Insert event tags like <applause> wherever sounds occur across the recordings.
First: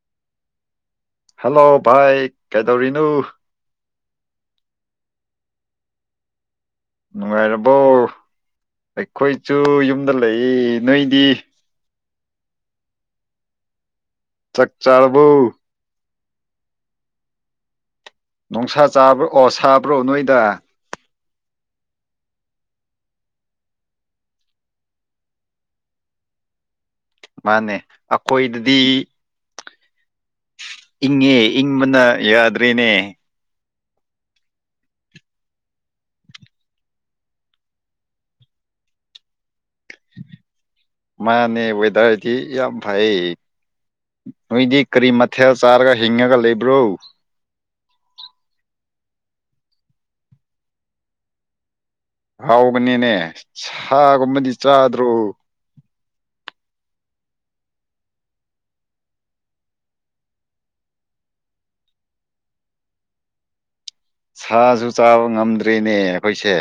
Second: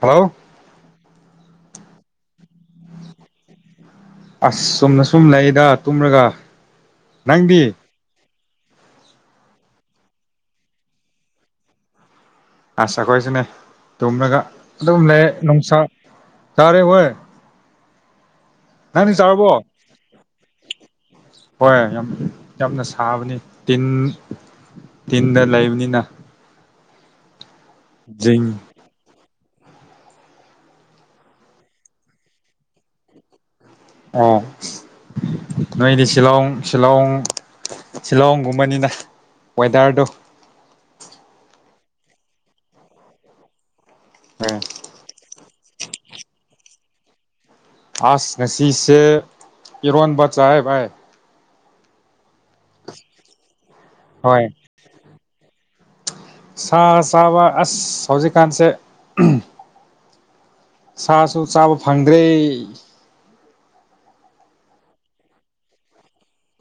hello hello ꯚꯥꯏ ꯀꯩꯗꯧꯔꯤꯅꯣ ꯑꯁ ꯆꯨꯝꯅ ꯁꯨꯝ ꯂꯩꯌꯦꯗ ꯇꯨꯝꯔꯒ ꯅꯪꯗꯤ ꯅꯨꯡꯉꯥꯏꯔꯕꯣ ꯑꯩꯈꯣꯏꯆꯨ ꯌꯨꯝꯗ ꯂꯩꯌꯦ ꯅꯣꯏꯗꯤ ꯑꯁ ꯑꯈꯣꯢꯁꯨꯅꯦ ꯇꯨꯝꯔꯒ ꯆꯥꯛ ꯑꯗꯨꯝ ꯆꯥꯔꯕꯣ ꯂꯩꯌꯦ ꯅꯨꯡꯁꯥ ꯆꯥꯔꯦ ꯍꯣꯢ ꯅꯨꯡꯁꯥ ꯆꯥꯕ꯭ꯔ ꯑꯣ ꯁꯥꯕ꯭ꯔꯣ ꯅꯣꯏꯗ ꯍꯣꯏ ꯌꯥꯝ ꯌꯥꯝꯅ ꯁꯥꯕꯅꯤ ꯇꯤꯟ ꯇꯤꯟꯗ ꯂꯩꯕꯅꯤꯅ ꯃꯥꯅꯦ ꯖꯤꯡ ꯑꯩꯈꯣꯏꯗꯗꯤ ꯏꯪꯉꯦ ꯏꯪꯕꯅ ꯌꯥꯗ꯭ꯔꯦꯅꯦ ꯑꯣ ꯅꯣꯏꯗꯤ ꯁꯤꯂꯣꯡ ꯁꯤꯂꯣꯡ ꯁꯤꯂꯣꯡꯒꯨꯝꯕꯅꯤꯅ ꯋꯦꯗꯔꯗꯣ ꯃꯥꯅꯦ ꯋꯦꯠ ꯑꯗꯨꯔꯗꯤ ꯌꯥꯝ ꯐꯩꯌꯦ ꯅꯣꯏꯗꯤ ꯀꯔꯤꯃꯠ ꯊꯦꯜ ꯆꯥꯔꯒ ꯍꯤꯡꯉꯒ ꯂꯩꯕ꯭ꯔꯣ ꯑꯥꯁ ꯉꯁꯤꯁꯦ ꯏꯔꯣꯟꯕ ꯆꯥꯌꯦ ꯚꯥꯏ ꯍꯥꯎꯕꯅꯤꯅꯦ ꯍꯣꯏ ꯁꯥꯒꯨꯝꯕꯗꯤ ꯆꯥꯗ꯭ꯔꯣ ꯁꯥ ꯆꯥꯕ ꯑꯁ ꯍꯧꯖꯤꯛꯀꯥꯟꯁꯦ ꯁꯥꯁꯨ ꯆꯥꯕ ꯐꯪꯗ꯭ꯔꯦ ꯁꯥꯁꯨ ꯆꯥꯕ ꯉꯝꯗ꯭ꯔꯦꯅꯦ ꯑꯩꯈꯣꯏꯁꯦ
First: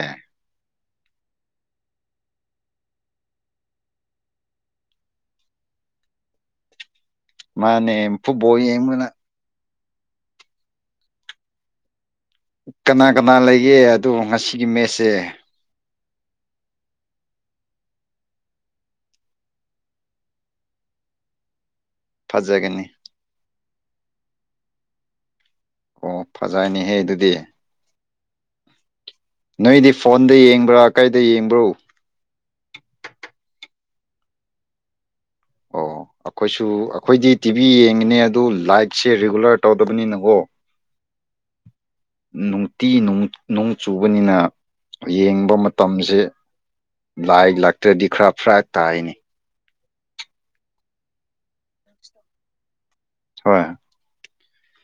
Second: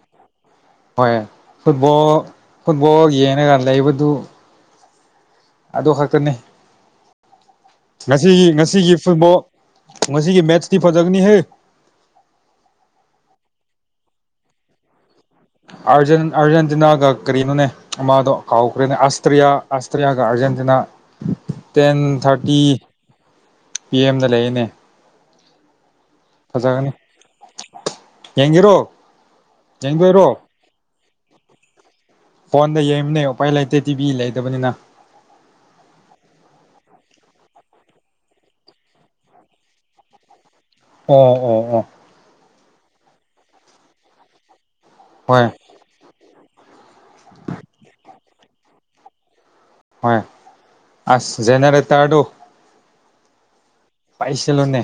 ꯍꯣꯏ ꯐꯨꯠꯕꯣꯜ ꯐꯨꯠꯕꯣꯜ ꯌꯦꯡꯉꯒ ꯂꯩꯕꯗꯨ ꯑꯗꯨ ꯈꯛꯇꯅꯤ ꯃꯥꯅꯦ ꯉꯁꯤꯒꯤ ꯐꯨꯠꯕꯣꯜ ꯉꯁꯤꯒꯤ ꯌꯦꯡꯕꯅ ꯐꯨꯠꯕꯣꯜ ꯉꯁꯤꯒꯤ ꯃꯦꯠꯁꯇꯤ ꯐꯖꯒꯅꯤ ꯍꯦ ꯀꯅꯥ ꯀꯅꯥ ꯂꯩꯒꯦ ꯑꯗꯣ ꯉꯁꯤꯒꯤ ꯃꯦꯠꯁꯁꯦ ꯑꯥꯔꯖꯦꯟ ꯑꯥꯔꯖꯦꯟꯇꯤꯅꯥꯒ ꯀ꯭ꯔꯤꯅꯣꯅꯦ ꯑꯃꯥꯗꯣ ꯀꯥꯎꯈ꯭ꯔꯦꯅꯦ ꯑꯥꯁꯇ꯭ꯔꯤꯌꯥ ꯑꯥꯁꯇ꯭ꯔꯤꯌꯥꯒ ꯑꯥꯔꯖꯦꯟꯇꯤꯅꯥ ꯇꯦꯟ ꯊꯥꯔꯇꯤ ꯐꯖꯒꯅꯤ ꯄꯤꯑꯦꯝꯗ ꯂꯩꯌꯦꯅꯦ ꯑꯣ ꯐꯖꯒꯅꯤ ꯐꯖꯩꯅꯦꯍꯦ ꯑꯗꯨꯗꯤ ꯌꯦꯡꯒꯦꯔꯣ ꯅꯣꯏꯗꯤ ꯌꯦꯡꯗꯣꯏꯔꯣ ꯐꯣꯟꯗ ꯌꯦꯡꯕ꯭ꯔꯥ ꯀꯩꯗ ꯌꯦꯡꯕ꯭ꯔꯣ ꯐꯣꯟꯗ ꯌꯦꯡꯕꯅꯦ ꯎꯄꯥꯏ ꯂꯩꯇꯦ ꯇꯤꯚꯤ ꯂꯩꯇꯕꯅꯤꯅ ꯑꯣ ꯑꯈꯣꯏꯁꯨ ꯑꯩꯈꯣꯏꯗꯤ ꯇꯤꯚꯤ ꯌꯦꯡꯒꯅꯤ ꯑꯗꯨ ꯂꯥꯏꯠꯁꯦ ꯔꯤꯒꯨꯂꯔ ꯇꯧꯗꯕꯅꯤꯅꯀꯣ ꯑꯣ ꯑꯣ ꯑꯣ ꯅꯨꯡꯇꯤ ꯅꯨꯡ ꯅꯣꯡ ꯆꯨꯕꯅꯤꯅ ꯍꯣꯏ ꯌꯦꯡꯕ ꯃꯇꯝꯁꯦ ꯂꯥꯏꯠ ꯂꯥꯛꯇ꯭ꯔꯗꯤ ꯈ꯭ꯔ ꯐ꯭ꯔꯛ ꯇꯥꯏꯌꯦꯅꯦ ꯍꯣꯢ ꯑꯁ ꯖꯦꯅꯦꯔꯦꯇꯔꯗꯨ ꯍꯣꯏ ꯄꯥꯏꯁꯤꯣꯅꯦ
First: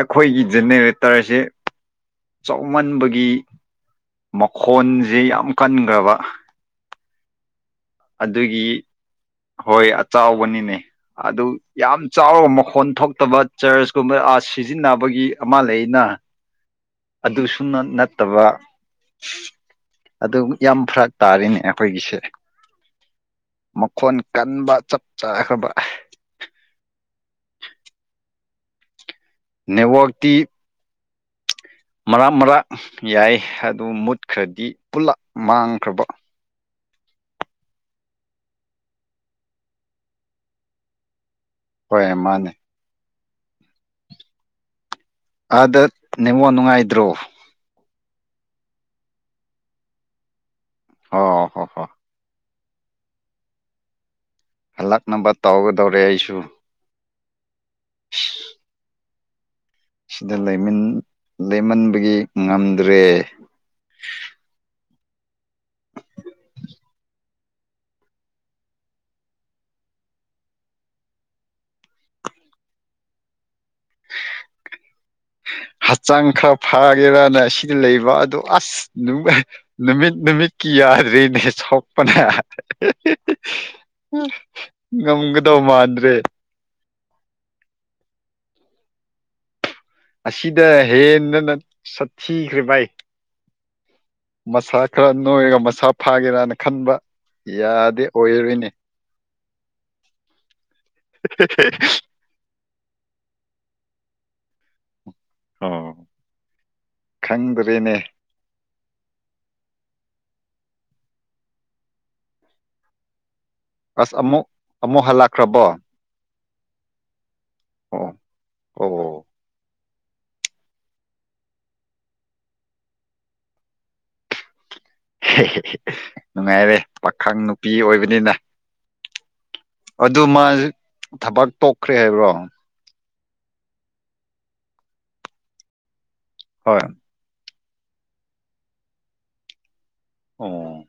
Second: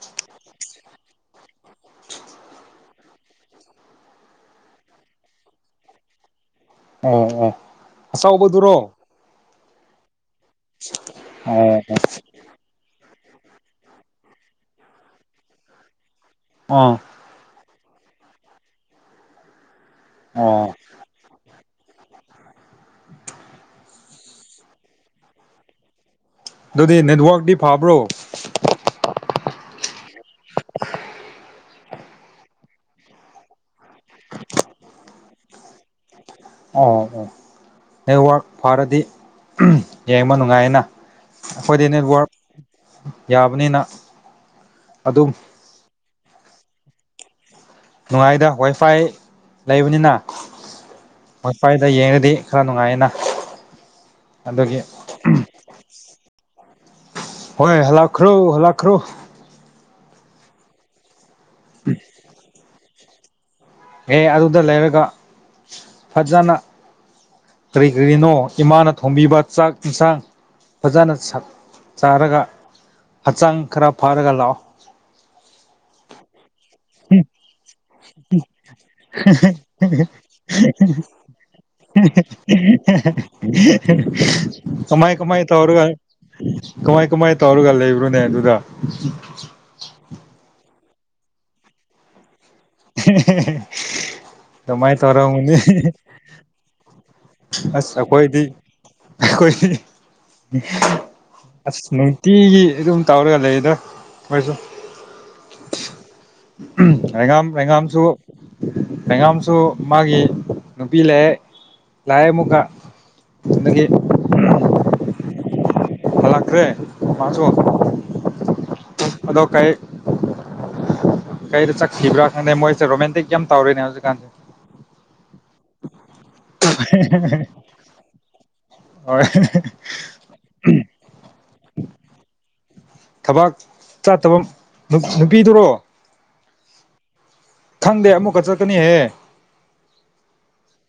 ꯑꯩꯈꯣꯏꯒꯤ ꯖꯦꯅꯦꯔꯦꯇꯔꯁꯦ ꯆꯥꯎꯃꯟꯕꯒꯤ ꯃꯈꯣꯟꯁꯦ ꯌꯥꯝ ꯀꯟꯈ꯭ꯔꯕ ꯎꯝ ꯎꯝ ꯑꯗꯨꯒꯤ ꯍꯣꯏ ꯑꯆꯕꯅꯤꯅꯦ ꯑꯗꯨ ꯑꯣ ꯑꯣ ꯌꯥꯝ ꯆꯥꯎꯔꯕ ꯃꯈꯣꯟ ꯊꯣꯛ ꯐꯠꯇꯕ ꯆꯔꯆ ꯀꯨꯝꯕ ꯑꯥꯔꯠ ꯁꯤꯖꯤꯟꯅꯕꯒꯤ ꯑꯃ ꯂꯩ ꯑꯅ ꯑꯥ ꯁꯅ ꯅꯠꯇꯕ ꯑꯗꯨ ꯑꯣ ꯌꯥꯝ ꯐꯔꯛ ꯇꯥꯔꯤꯅꯦ ꯑꯩꯈꯣꯏꯒꯤꯁꯦ ꯃ ꯈꯣꯟ ꯀꯟꯕ ꯆꯞ ꯆꯥꯈ꯭ꯔꯕ ꯑꯗꯨꯗꯤ ꯅꯦꯠꯋꯔꯇꯤ ꯐꯕ꯭ꯔꯣ ꯅꯦꯋꯥꯛꯇꯤ ꯃꯔꯥ ꯃꯔꯥꯛ ꯌꯥꯏ ꯑꯗꯨ ꯃꯨꯠꯈ꯭ꯔꯗꯤ ꯄꯨꯜꯂꯞ ꯃꯥꯡꯈ꯭ꯔꯕ ꯑꯣ ꯑꯣ ꯅꯦꯠꯋꯔꯛ ꯐꯔꯗꯤ ꯌꯦꯡꯕ ꯅꯨꯡꯉꯥꯏꯌꯦꯅ ꯑꯩꯈꯣꯏꯗꯤ ꯍꯣꯏ ꯅꯦꯠꯋꯔꯛ ꯃꯥꯅꯦ ꯌꯥꯕꯅꯤꯅ ꯑꯗꯨꯝ ꯑꯗ ꯅꯦꯉꯣꯟ ꯅꯨꯡꯉꯥꯏꯗ꯭ꯔꯣ ꯅꯨꯡꯉꯥꯏꯗ ꯋꯥꯏꯐꯥꯏ ꯂꯩꯕꯅꯤꯅ ꯑꯣ ꯍꯣ ꯍꯣ ꯃꯐꯥꯏꯗ ꯌꯦꯅꯗꯤ ꯈꯔ ꯅꯨꯡꯉꯥꯏꯌꯦꯅ ꯑꯗꯨꯒꯤ ꯍꯜꯂꯛ ꯅꯝꯕꯔ ꯇꯧꯒꯗꯧꯔꯦ ꯑꯩꯁꯨ ꯍꯣꯏ ꯍꯂꯈ꯭ꯔꯣ ꯍꯜꯂꯈ꯭ꯔꯣ ꯁꯤꯗ ꯂꯩꯃꯤ ꯂꯩꯃꯟꯕꯒꯤ ꯉꯝ ꯇꯦ ꯑꯦ ꯑꯗꯨꯗ ꯂꯩꯔꯒ ꯐꯖꯅ ꯀꯔꯤ ꯀꯔꯤꯅꯣ ꯏꯃꯥꯅ ꯊꯣꯝꯕꯤꯕ ꯆꯥꯛ ꯌꯦꯟꯁꯥꯡ ꯐꯖꯅ ꯆꯥꯔꯒ ꯍꯛꯆꯥꯡ ꯈꯔ ꯐꯥꯔꯒ ꯂꯥ ꯐꯥꯒꯦꯔꯅ ꯁꯤꯗ ꯂꯩꯕ ꯑꯗꯨ ꯑꯁ ꯅꯨꯃꯤꯠ ꯅꯨꯃꯤꯠꯀꯤ ꯌꯥꯗ꯭ꯔꯦꯅꯦ ꯁꯣꯛꯄꯅ ꯀꯃꯥꯏ ꯀꯃꯥꯏ ꯉꯝꯒꯗꯧ ꯇꯧꯔꯒ ꯃꯥꯟꯗ꯭ꯔꯦ ꯏꯕ꯭ꯔꯅꯦ ꯑꯗꯨꯗꯨꯗꯥ ꯑꯁꯤꯗ ꯍꯦꯟꯅꯅ ꯆꯠ ꯀꯤꯈ꯭ꯔꯦ ꯚꯥꯏ ꯃꯁꯥ ꯑꯗꯨꯃꯥꯏꯅ ꯈꯔ ꯇꯧꯔꯝꯒꯅꯤ ꯅꯣꯏꯔꯒ ꯃꯁꯥ ꯐꯥꯒꯦꯔꯥꯅ ꯈꯟꯕ ꯑꯁ ꯌꯥꯗꯦ ꯑꯩꯈꯣꯏꯗꯤ ꯑꯣꯏꯔꯣꯏꯅꯦ ꯑꯩꯈꯣꯏꯗꯤ ꯑꯁ ꯅꯨꯡꯇꯤ ꯑꯗꯨꯝ ꯇꯧꯔꯒ ꯂꯩꯗ ꯃꯣꯏꯁꯨ ꯑꯣ ꯔꯦꯉꯝ ꯈꯪꯗ꯭ꯔꯦꯅꯦ ꯔꯦꯉꯝꯁꯨ ꯂꯩꯉꯝꯁꯨ ꯃꯥꯒꯤ ꯅꯨꯄꯤ ꯂꯩ ꯂꯌꯦꯃꯒ ꯑꯁ ꯑꯃꯨ ꯑ ꯑꯃꯨ ꯍꯜꯂꯀ ꯀ꯭ꯔꯕ ꯐꯂꯥꯛ꯭ꯔꯦ ꯄꯆꯣ ꯑꯣ ꯑꯣ ꯑꯗꯣ ꯀꯩ ꯀꯩꯗ ꯆꯠꯈꯤꯕ꯭ꯔꯥ ꯈꯪꯗꯦ ꯃꯣꯏꯁꯦ ꯔꯣꯃꯦꯟꯇꯤꯛ ꯌꯥꯝ ꯇꯧꯔꯤꯅꯦ ꯍꯧꯖꯤꯛꯀꯥꯟꯁꯦ <inaudible> ꯅꯨꯡꯉꯥꯏꯔꯦ ꯄꯥꯈꯪ ꯅꯨꯄꯤ ꯑꯣꯏꯕꯅꯤꯅ ꯍꯣꯏ ꯑꯗꯨ ꯃꯥꯁꯨ ꯊꯕꯛ ꯇꯣꯛꯈ꯭ꯔꯦ ꯍꯥꯏꯕ꯭ꯔꯣ ꯊꯕꯥꯛ ꯆꯠꯇꯕ ꯅꯨꯄꯤꯗꯨꯔꯣ ꯍꯣꯏ ꯈꯪꯗꯦ ꯑꯃꯨꯛꯀ ꯆꯠꯀꯅꯤꯍꯦ ꯑꯣ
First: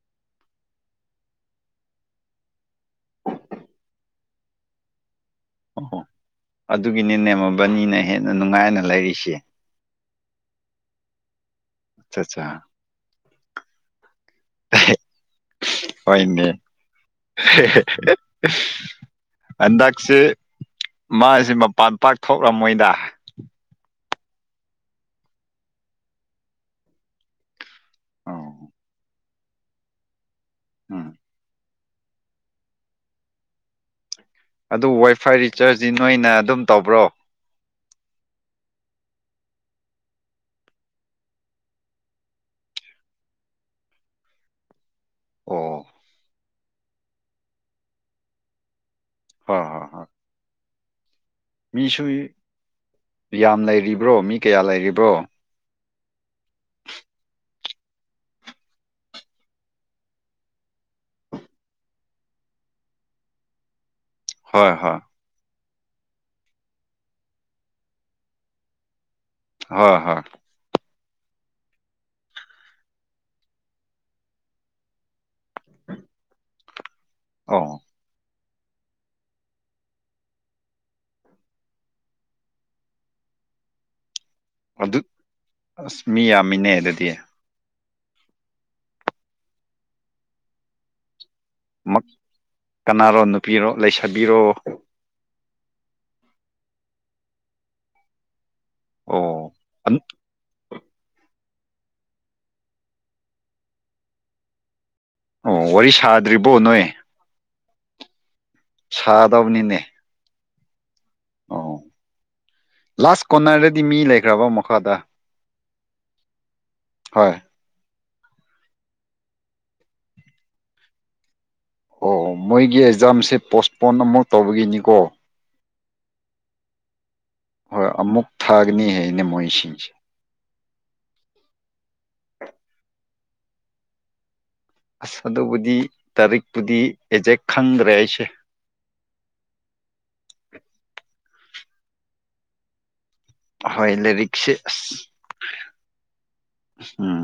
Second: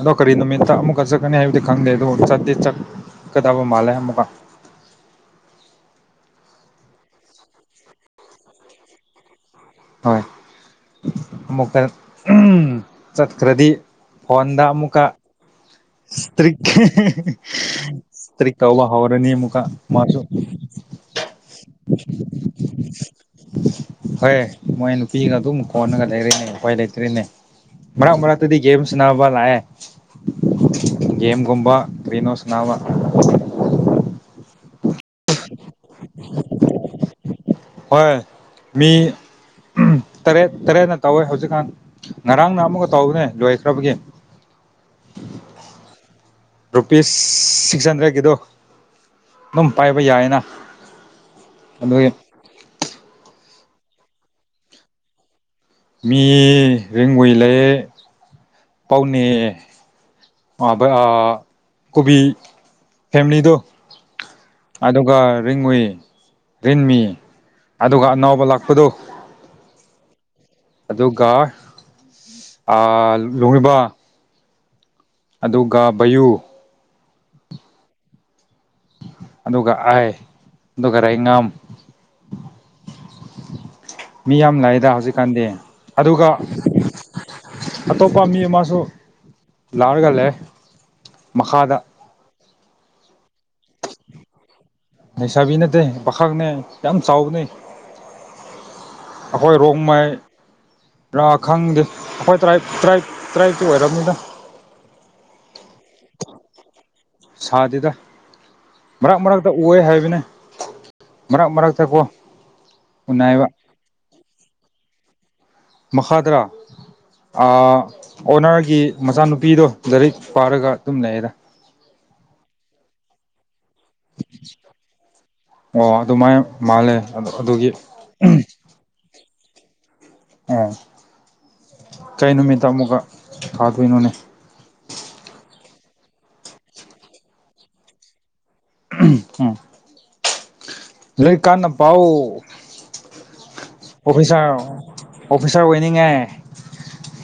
ꯑꯗꯣ ꯀꯔꯤ ꯅꯨꯃꯤꯠꯇ ꯑꯃꯨꯛꯀ ꯆꯠꯀꯅꯤ ꯍꯥꯏꯕꯗꯤ ꯈꯪꯗꯦ ꯑꯗꯣ ꯆꯠꯇꯦ ꯆꯠꯀꯗꯕ ꯃꯥꯜꯂꯦ ꯑꯃꯨꯛꯀ ꯑꯣ ꯍꯣ ꯑꯗꯨꯒꯤꯅꯦꯅꯦꯃ ꯕꯅꯤꯅ ꯍꯦꯟꯅ ꯅꯨꯡꯉꯥꯏꯅ ꯂꯩꯔꯤꯁꯦ ꯍꯣꯏ ꯑꯃꯨꯛ ꯐ ꯑꯠꯆꯥ ꯑꯠꯆꯥ ꯆꯈ꯭ꯔꯗꯤ ꯐꯣꯟꯣꯟꯗ ꯑꯃꯨꯀ ꯍꯣꯏꯅꯦ ꯏꯁꯇꯔꯤꯛ ꯏꯁꯇ꯭ꯔꯤꯛ ꯀꯧꯕ ꯍꯧꯥꯎꯔꯅꯤ ꯑꯃꯨꯀ ꯍꯟꯗꯛꯁꯦ ꯃꯥꯁꯨ ꯃꯥꯁꯦ ꯃꯄꯥꯟ ꯄꯥꯛ ꯊꯣꯛꯂꯝꯃꯣꯏꯗ ꯍꯣꯏ ꯃꯣꯏ ꯅꯨꯄꯤꯒ ꯑꯗꯨꯝ ꯀꯣꯟꯅꯒ ꯂꯩꯔꯤꯅꯦ ꯑꯩꯈꯣꯏ ꯂꯩꯇ꯭ꯔꯤꯅꯦ ꯃꯔꯛ ꯑꯣ ꯃꯔꯛꯇꯗꯤ ꯒꯦꯝ ꯁꯟꯅꯅꯕ ꯂꯥꯛꯑꯦ ꯎꯝ ꯒꯦꯝꯒꯨꯝꯕ ꯀꯅꯣꯁ ꯅꯃ ꯑꯗꯨ ꯋꯥꯏ ꯐꯥꯏ ꯔꯤꯆꯥꯔꯖꯗꯤ ꯅꯣꯏꯅ ꯑꯗꯨꯝ ꯇꯧꯕ꯭ꯔꯣ ꯍꯣꯏ ꯃꯤ ꯇꯔꯦꯠ ꯇꯔꯦꯠꯅ ꯇꯧꯋꯦ ꯍꯧꯖꯤꯛꯀꯥꯟ ꯉꯔꯥꯡꯅ ꯑꯃꯨꯛꯀ ꯇꯧꯕꯅꯦ ꯂꯣꯏꯈ꯭ꯔꯕꯒꯤ ꯑꯣ ꯔꯨꯄꯤꯁ ꯁꯤꯛꯁ ꯍꯟꯗ꯭ꯔꯦꯠꯀꯤꯗꯣ ꯑꯗꯨꯝ ꯄꯥꯏꯕ ꯌꯥꯏꯅ ꯑꯗꯨꯒꯤ ꯃꯤꯁꯣꯏ ꯌꯥꯝ ꯂꯩꯔꯤꯕ꯭ꯔꯣ ꯃꯤ ꯀꯌꯥ ꯂꯩꯔꯤꯕ꯭ꯔꯣ ꯃꯤ ꯔꯦꯡꯒꯏꯂꯦ ꯄꯥꯎꯅꯦ ꯃ ꯀꯕꯤ ꯐꯦꯃꯤꯂꯤꯗꯨꯣ ꯍꯣꯏ ꯍꯣꯏ ꯑꯗꯨꯒ ꯔꯤꯡ ꯎꯨꯏ ꯔꯤꯟꯃꯤ ꯑꯗꯨꯒ ꯑꯅꯥꯎꯕ ꯂꯥꯛꯄꯗꯨꯣ ꯍꯣꯏ ꯍꯣꯏ ꯑꯗꯨꯒ ꯂꯣꯡꯉꯕ ꯑꯗꯨꯒ ꯕꯌꯨ ꯑ ꯑꯗꯨꯒ ꯑꯥꯏ ꯑꯗꯨꯒ ꯔꯥꯏꯉꯝ ꯃꯤ ꯌꯥꯝ ꯂꯥꯛꯑꯦꯗ ꯑꯗꯨ ꯍꯧꯖꯤꯛꯀꯥꯟꯗꯤ ꯑꯁ ꯃꯤ ꯑꯗꯨꯒ ꯌꯥꯝꯃꯤꯅꯦ ꯑꯗꯨꯗꯤ ꯑꯇꯣꯞꯄ ꯃꯤ ꯑꯃꯁꯨ ꯂꯥꯎꯔꯒ ꯂꯩꯔꯦ ꯃꯈꯥꯗ ꯃꯛ ꯀꯅꯥꯔꯣ ꯅꯨꯄꯤꯔꯣ ꯂꯩꯁꯕꯤꯔꯣ ꯂꯩꯩꯁꯥꯕꯤ ꯅꯠꯇꯦ ꯄꯥꯈꯪꯅꯦ ꯌꯥꯝ ꯆꯥꯎꯕꯅ ꯑꯣ ꯑꯩꯈꯣꯏ ꯑꯟ ꯔꯣꯡꯃꯥꯏ ꯔꯥ ꯈꯪꯗꯦ ꯑꯩꯈꯣꯏ ꯇ꯭ꯔꯥꯞ ꯇ꯭ꯔꯥꯏꯞ ꯇ꯭ꯔꯥꯏꯞ ꯇꯤ ꯑꯣꯏꯔꯝꯅꯤꯗ ꯑꯣ ꯋꯥꯔꯤ ꯁꯥꯗ꯭ꯔꯤꯕꯣ ꯅꯣꯏ ꯁꯥꯗꯦꯗ ꯃꯔꯛ ꯃꯔꯛꯇ ꯎꯋꯦ ꯁꯥꯗꯕꯅꯤꯅꯦ ꯍꯥꯏꯕꯅꯦ ꯃꯔꯛ ꯑꯣ ꯃꯔꯛꯇꯥꯛ ꯀꯦ ꯂꯥꯁ ꯎꯅꯥꯏꯕ ꯀꯣꯔꯅꯔꯗꯗꯤ ꯃꯤ ꯂꯩꯈ꯭ꯔꯕ ꯃꯈꯥꯗ ꯃꯈꯥ ꯗꯥꯔꯥ ꯍꯣꯏ ꯑꯣꯅꯔꯒꯤ ꯃꯆꯥꯅꯨꯄꯤꯗꯣ ꯂꯥꯏꯔꯤꯛ ꯄꯥꯔꯒ ꯇꯨꯝ ꯂꯩꯗ ꯑꯣꯑꯣ ꯃꯣꯏꯒꯤ ꯖꯝꯁꯦ ꯄꯣꯁ ꯐꯣꯟ ꯑꯃꯣꯛ ꯇꯧꯕꯒꯤꯅꯤꯀꯣ ꯑꯣ ꯑꯗꯨꯃꯥꯏ ꯃꯥꯜꯂꯦ ꯑꯗꯨ ꯑꯗꯨꯒꯤ ꯑꯝꯍꯝ ꯃꯩꯁꯤꯡꯁꯤ ꯑ ꯀꯩ ꯅꯨꯃꯤꯠꯇ ꯑꯃꯨꯛꯀ ꯈꯥꯗ ꯏꯅꯅꯦ ꯑꯁ ꯑꯗꯨꯕꯨꯗꯤ ꯇꯥꯔꯤꯛꯄꯨꯗꯤ ꯑꯦꯛꯖꯦꯛ ꯈꯪꯗ꯭ꯔꯦ ꯑꯩꯁꯦ ꯎꯝ ꯂꯩꯛ ꯀꯥꯟꯅ ꯄꯥꯎꯑꯣ ꯍꯣꯏ ꯂꯥꯏꯔꯤꯛꯁꯦ ꯑꯣꯐꯤꯁꯥꯔ ꯑꯁ ꯑꯣꯐꯤꯁꯥꯔ ꯑꯣꯏꯅꯤꯡꯉꯦ ꯎꯝ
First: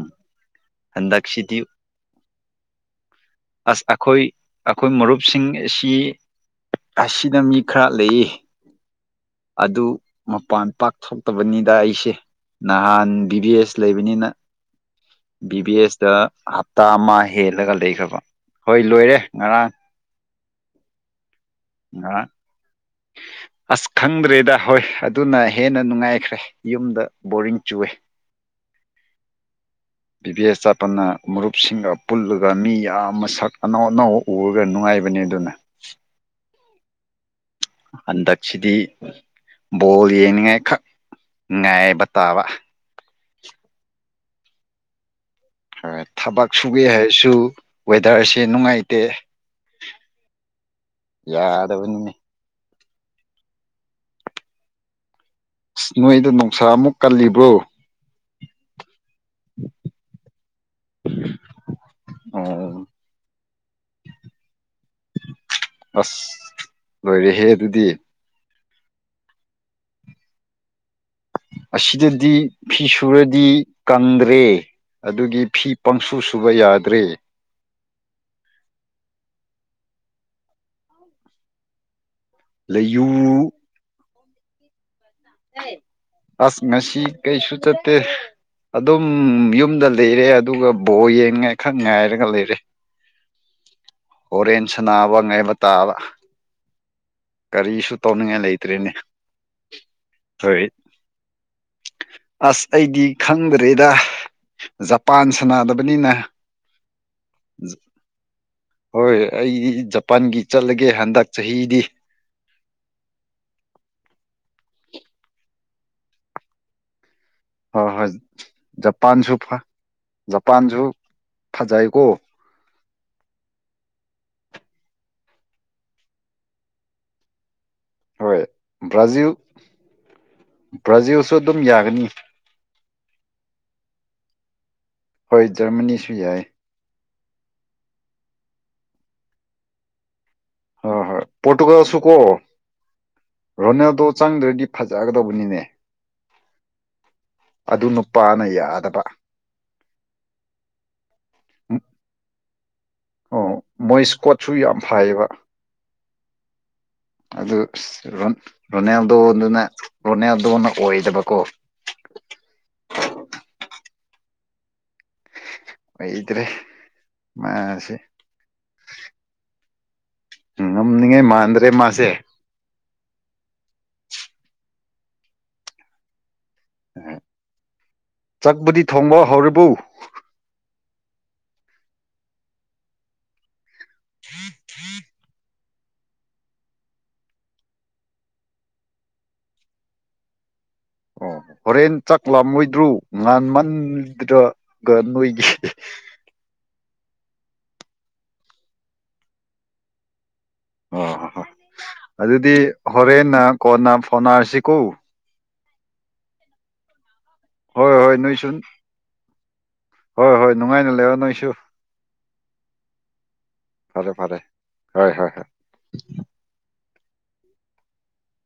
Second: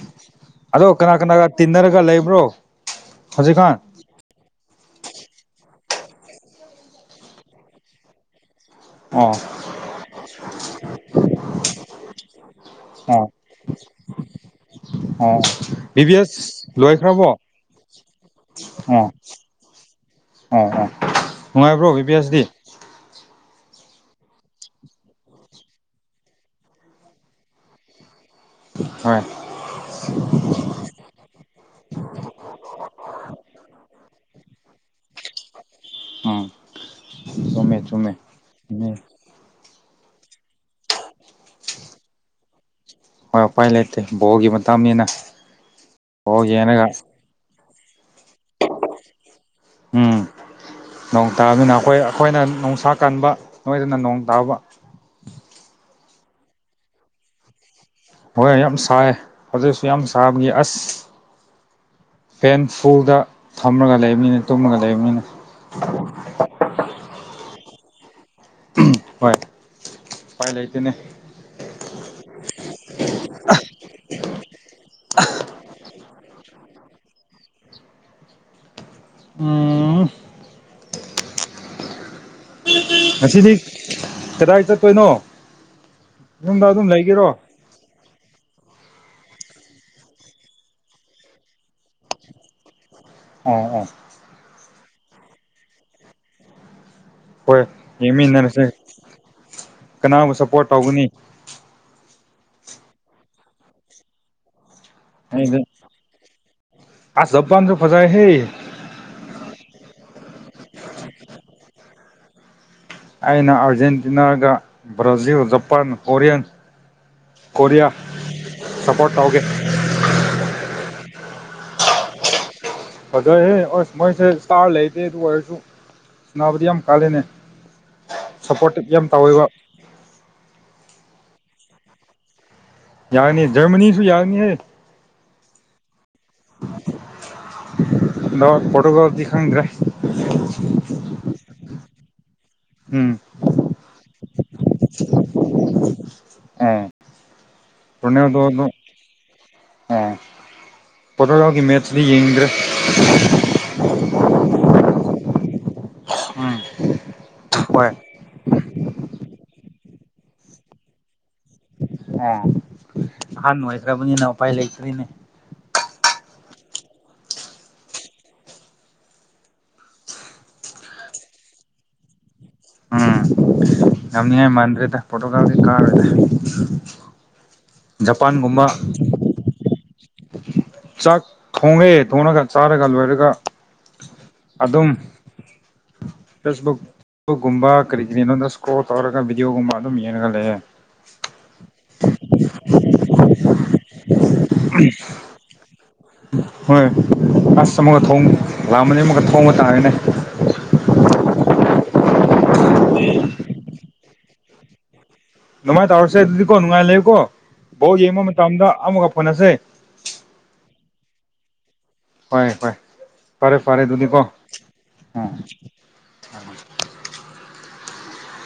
ꯑꯗꯣ ꯀꯅꯥ ꯀꯅꯥꯒ ꯍꯟꯗꯛꯁꯤꯗꯤ ꯇꯤꯟꯅꯔꯒ ꯂꯩꯕ꯭ꯔꯣ ꯍꯧꯖꯤꯛꯀꯥꯟ ꯑꯁ ꯑꯩꯈꯣꯏ ꯑꯩꯈꯣꯏ ꯃꯔꯨꯞꯁꯤꯡ ꯑꯁꯤ ꯑꯁꯤꯗ ꯃꯤ ꯈꯔ ꯂꯩꯌꯦ ꯑꯣ ꯑꯗꯨ ꯃꯄꯥꯟ ꯄꯥꯛꯊꯣꯛꯇꯕꯅꯤꯗ ꯑꯩ ꯁꯤ ꯅꯍꯥꯟ ꯑꯣ ꯚꯤ ꯗꯤ ꯑꯦꯁ ꯂꯩꯕꯅꯤꯅ ꯑꯣ ꯕꯤ ꯗꯤ ꯑꯦꯁꯇ ꯕꯤ ꯑꯦꯁ ꯍꯞꯇꯥ ꯑꯃ ꯂꯣꯏꯈ꯭ꯔꯕꯣ ꯍꯦꯜꯂꯒ ꯂꯩꯈ꯭ꯔꯕ ꯍꯣꯏ ꯂꯣꯏꯔꯦ ꯉꯔꯥꯡ ꯑꯝ ꯎꯝ ꯅꯨꯡꯉꯥꯏꯕ꯭ꯔꯣ ꯕꯤ ꯄꯤ ꯉꯔꯥꯡ ꯑꯦꯁꯗꯤ ꯑꯁ ꯈꯪꯗ꯭ꯔꯦꯗ ꯍꯣꯏ ꯑꯗꯨꯅ ꯍꯦꯟꯅ ꯅꯨꯡꯉꯥꯏꯈ꯭ꯔꯦ ꯌꯨꯝꯗ ꯕꯣꯔꯤꯡ ꯆꯨꯑꯦ ꯍꯣꯏ ꯕꯤ ꯗꯤ ꯑꯦꯁ ꯆꯠꯄꯅ ꯃꯔꯨꯞꯁꯤꯡꯒ ꯄꯨꯜꯂꯒ ꯃꯤ ꯌꯥꯝ ꯃꯁꯛ ꯑꯅꯧ ꯑꯅꯧ ꯎꯔꯒ ꯅꯨꯡꯉꯥꯏꯕꯅꯦ ꯑꯗꯨꯅ ꯎꯝ ꯆꯨꯝꯃꯦ ꯆꯨꯝꯃꯦ ꯍꯟꯗꯁꯤꯗꯤ ꯎꯝ ꯕꯣꯜ ꯌꯦꯡꯅꯤꯡꯉꯥꯏꯈꯛ ꯉꯥꯏꯕ ꯇꯥꯕ ꯍꯣꯏ ꯎꯄꯥꯏ ꯂꯩꯇ ꯕꯣꯒꯤ ꯃꯇꯅꯦꯅ ꯍꯣꯏ ꯊꯕꯛ ꯁꯨꯒꯦ ꯍꯥꯏꯔꯁꯨ ꯋꯦꯗꯔꯁꯦ ꯅꯨꯡꯉꯥꯏꯇꯦ ꯎꯝ ꯅꯣꯡ ꯇꯥꯅꯤꯅ ꯑꯩꯈꯣꯏ ꯌꯥꯗꯕꯅꯤꯅꯦ ꯑꯩꯈꯣꯏꯅ ꯣꯡꯁꯥꯛ ꯀꯟꯕ ꯅꯣꯏꯗꯅ ꯅꯣꯡ ꯇꯥꯕ ꯑꯁ ꯅꯣꯏꯗꯣ ꯅꯨꯡꯁꯥ ꯑꯃꯨꯛ ꯀꯜꯂꯤꯕ꯭ꯔꯣ ꯍꯣꯏ ꯌꯥꯝ ꯁꯥꯏ ꯍꯧꯖꯤꯛꯁꯨ ꯌꯥꯝ ꯁꯥꯕꯒꯤ ꯑꯁ ꯐꯦꯟ ꯑꯣ ꯐꯨꯜꯗ ꯊꯝ꯭ꯔꯒ ꯂꯩ ꯃꯤꯅ ꯑꯁ ꯂꯣꯏꯔꯦꯍꯦ ꯑꯗꯨꯗꯤ ꯍꯣꯏ ꯄꯥꯏ ꯂꯩꯇꯅꯦ ꯑꯁꯤꯗꯗꯤ ꯐꯤꯁ ꯁꯨꯔꯗꯤ ꯀꯟꯗ ꯑꯗꯨꯒꯤ ꯐꯤ ꯄꯪꯁꯨ ꯁꯨꯕ ꯌꯥꯗ꯭ꯔꯦ ꯎꯝ ꯂꯩꯌꯨ ꯍꯦ ꯇꯔ ꯄꯁꯠ ꯀ ꯇꯣꯏꯅ ꯑꯁ ꯉꯁꯤ ꯀꯩꯁꯨ ꯆꯠꯇꯦ ꯑꯗꯨꯝ ꯎꯝ ꯌꯨꯝꯗ ꯂꯩꯔꯦ ꯑꯗꯨꯒ ꯕꯣ ꯌꯦꯡꯉꯥꯏꯈꯛ ꯉꯥꯏꯔꯒ ꯂꯩꯔꯦ ꯑ ꯎ ꯁꯅꯥꯕ ꯉꯥꯏꯕ ꯇꯥꯕ ꯍꯣꯏ ꯀꯔꯤꯁꯨ ꯇꯧꯅꯤꯡꯉꯥꯏ ꯌꯦꯡꯃꯤꯟꯅꯔꯁꯦ ꯂꯩꯇ꯭ꯔꯦꯅꯦ ꯀꯅꯥꯕꯨ ꯍꯣꯏ ꯁꯞꯄꯣꯔꯠ ꯇꯧꯒꯅꯤ ꯑꯁ ꯑꯩꯗꯤ ꯈꯪꯗ꯭ꯔꯦꯗ ꯖꯄꯥꯟ ꯁꯥꯟꯅꯗꯕꯅꯤꯅ ꯑ ꯕꯕꯥꯗ꯭ꯔ ꯐꯖꯥꯏ ꯍꯦ ꯍꯣꯏ ꯑꯩꯗꯤ ꯖꯄꯥꯟꯒꯤ ꯆꯠꯂꯒꯦ ꯍꯟꯗꯛ ꯆꯍꯤꯗꯤ ꯑꯩꯅ ꯑꯥꯔꯖꯦꯟꯇꯤꯅꯥꯒ ꯕ꯭ꯔꯥꯖꯤꯜ ꯖꯄꯥꯟ ꯀꯣꯔꯤꯌꯥꯟ ꯍꯣꯏ ꯍꯣꯏ ꯖꯄꯥꯟꯁꯨ ꯇꯧꯒꯦ ꯐ ꯖꯄꯥꯟꯁꯨ ꯐꯖ ꯀꯧꯕ ꯐꯖꯩꯍꯦ ꯑꯁ ꯃꯣꯏꯁꯦ ꯏꯁꯇꯥꯔ ꯂꯩꯗꯦ ꯑꯗꯨ ꯑꯣꯏꯔꯁꯨ ꯁꯕꯨꯗꯤ ꯌꯥꯝ ꯀꯥꯜꯂꯤꯅꯦ ꯍꯣꯏ ꯁꯥꯄꯣꯔꯇꯦꯝ ꯕ꯭ꯔꯥꯖꯤꯜ ꯇꯧꯏꯕ ꯁꯨ ꯑꯗꯨꯝ ꯌꯥꯒꯅꯤ ꯌꯥꯅꯤ ꯖꯔꯃꯅꯤꯁꯨ ꯌꯥꯅꯤꯍꯦ ꯍꯣꯏ ꯔꯃꯅꯤ ꯐ꯭ꯔꯤ ꯌꯥꯏ ꯑ ꯐꯣꯇꯣꯒ꯭ꯔꯥꯐꯤ ꯈꯪꯗ꯭ꯔꯦ ꯍ ꯍꯣꯏ ꯄꯣꯠ ꯒꯁꯨꯀꯣ ꯎꯝ ꯔꯣꯅꯦꯜꯗꯣ ꯆꯪꯗ꯭ꯔꯗꯤ ꯐꯖꯒꯗꯧꯕꯅꯤꯅꯦ ꯎꯝ ꯑꯗꯨ ꯅꯨꯄꯥꯅ ꯔꯣꯅꯥꯜꯗꯣꯗꯨ ꯌꯥꯗꯕ ꯑ ꯄꯣꯔꯇꯨꯒꯜꯒꯤ ꯃꯦꯠꯆ ꯗꯤ ꯌꯦꯡꯗ꯭ꯔꯦ ꯑꯣ ꯃꯣꯏ ꯏꯁꯀꯣꯠꯁꯨ ꯌꯥꯝ ꯐꯥꯏꯌꯦꯕ ꯑꯗꯨ ꯍꯣꯏ ꯔꯣ ꯔꯣꯅꯥꯜꯗꯣꯗꯨꯅ ꯔꯣꯅꯥꯜꯗꯣꯅ ꯑꯣꯏꯗꯕꯀꯣ ꯅ ꯈꯔꯕꯨꯄꯥꯏ ꯂꯩꯇꯅ ꯑꯩ ꯏꯗꯔꯦ ꯃꯥꯁꯦ ꯎꯝꯅꯤꯡꯉꯦ ꯃꯥꯥꯟꯗ꯭ꯔꯦ ꯃꯥꯁꯦ ꯎꯝ ꯉꯝꯅꯤꯉꯥꯏ ꯃꯥꯟ꯭ꯗꯔꯦꯗ ꯄꯣꯔꯇꯨꯒꯜꯗꯤ ꯀꯥꯔꯣꯏꯗ ꯖꯄꯥꯟꯒꯨꯝꯕ ꯆꯥꯛꯕꯨꯗꯤ ꯊꯣꯡꯕ ꯍꯧꯔꯤꯕꯣ ꯆꯥꯛ ꯊꯣꯡꯑꯦ ꯊꯣꯡꯉꯒ ꯆꯥꯔꯒ ꯂꯣꯏꯔꯒ ꯑꯗꯨꯝ ꯐꯦꯁꯕꯨꯛ ꯐꯕꯨꯛꯀꯨꯝꯕ ꯀꯔꯤꯒꯤ ꯏꯁꯀꯣꯔꯜ ꯇꯧꯔꯒ ꯚꯤꯗꯤꯑꯣꯒꯨꯝꯕ ꯑꯗꯨꯝ ꯌꯦꯡꯒ ꯂꯩꯌꯦ ꯑꯣ ꯍꯣꯔꯦꯟ ꯆꯥꯛ ꯂꯥꯝꯃꯣꯏꯗ꯭ꯔꯣ ꯉꯥꯟꯃꯟ ꯑꯗꯨꯔ ꯒꯟ ꯑꯣꯏꯒ ꯍꯣꯏ ꯑꯁ ꯑꯃꯛꯀ ꯊꯣꯡ ꯂꯥꯛꯑꯃꯅꯤ ꯑꯃꯀ ꯊꯣꯡꯕ ꯇꯥꯔꯦꯅꯦ ꯑꯣ ꯍꯣ ꯍꯣ ꯑꯗꯨꯗꯤ ꯍꯣꯔꯦꯟꯅ ꯀꯣꯟꯅ ꯐꯣꯟꯅꯔꯁꯤꯀꯣ ꯗꯨꯃꯥꯏ ꯇꯧꯔꯁꯦ ꯑꯗꯨꯗꯤ ꯀꯣ ꯅꯨꯡꯥꯏ ꯂꯩꯌꯣ ꯀꯣ ꯍꯣꯏ ꯍꯣꯏ ꯅꯣꯏꯁꯨ ꯍꯣꯏ ꯍꯣꯏ ꯅꯨꯡꯉꯥꯏꯅ ꯂꯩꯑꯣ ꯅꯣꯏꯁꯨ ꯍꯣꯏ ꯐꯣꯏ ꯐꯔꯦ ꯐꯔꯦ ꯑꯗꯨꯗꯤꯀꯣ ꯍꯣꯏ ꯍꯣꯏ ꯍꯣꯏ ꯎꯝ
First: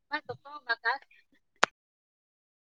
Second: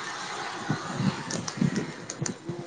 ꯃ ꯀꯥ ꯑꯗꯨꯗ <unintelligible>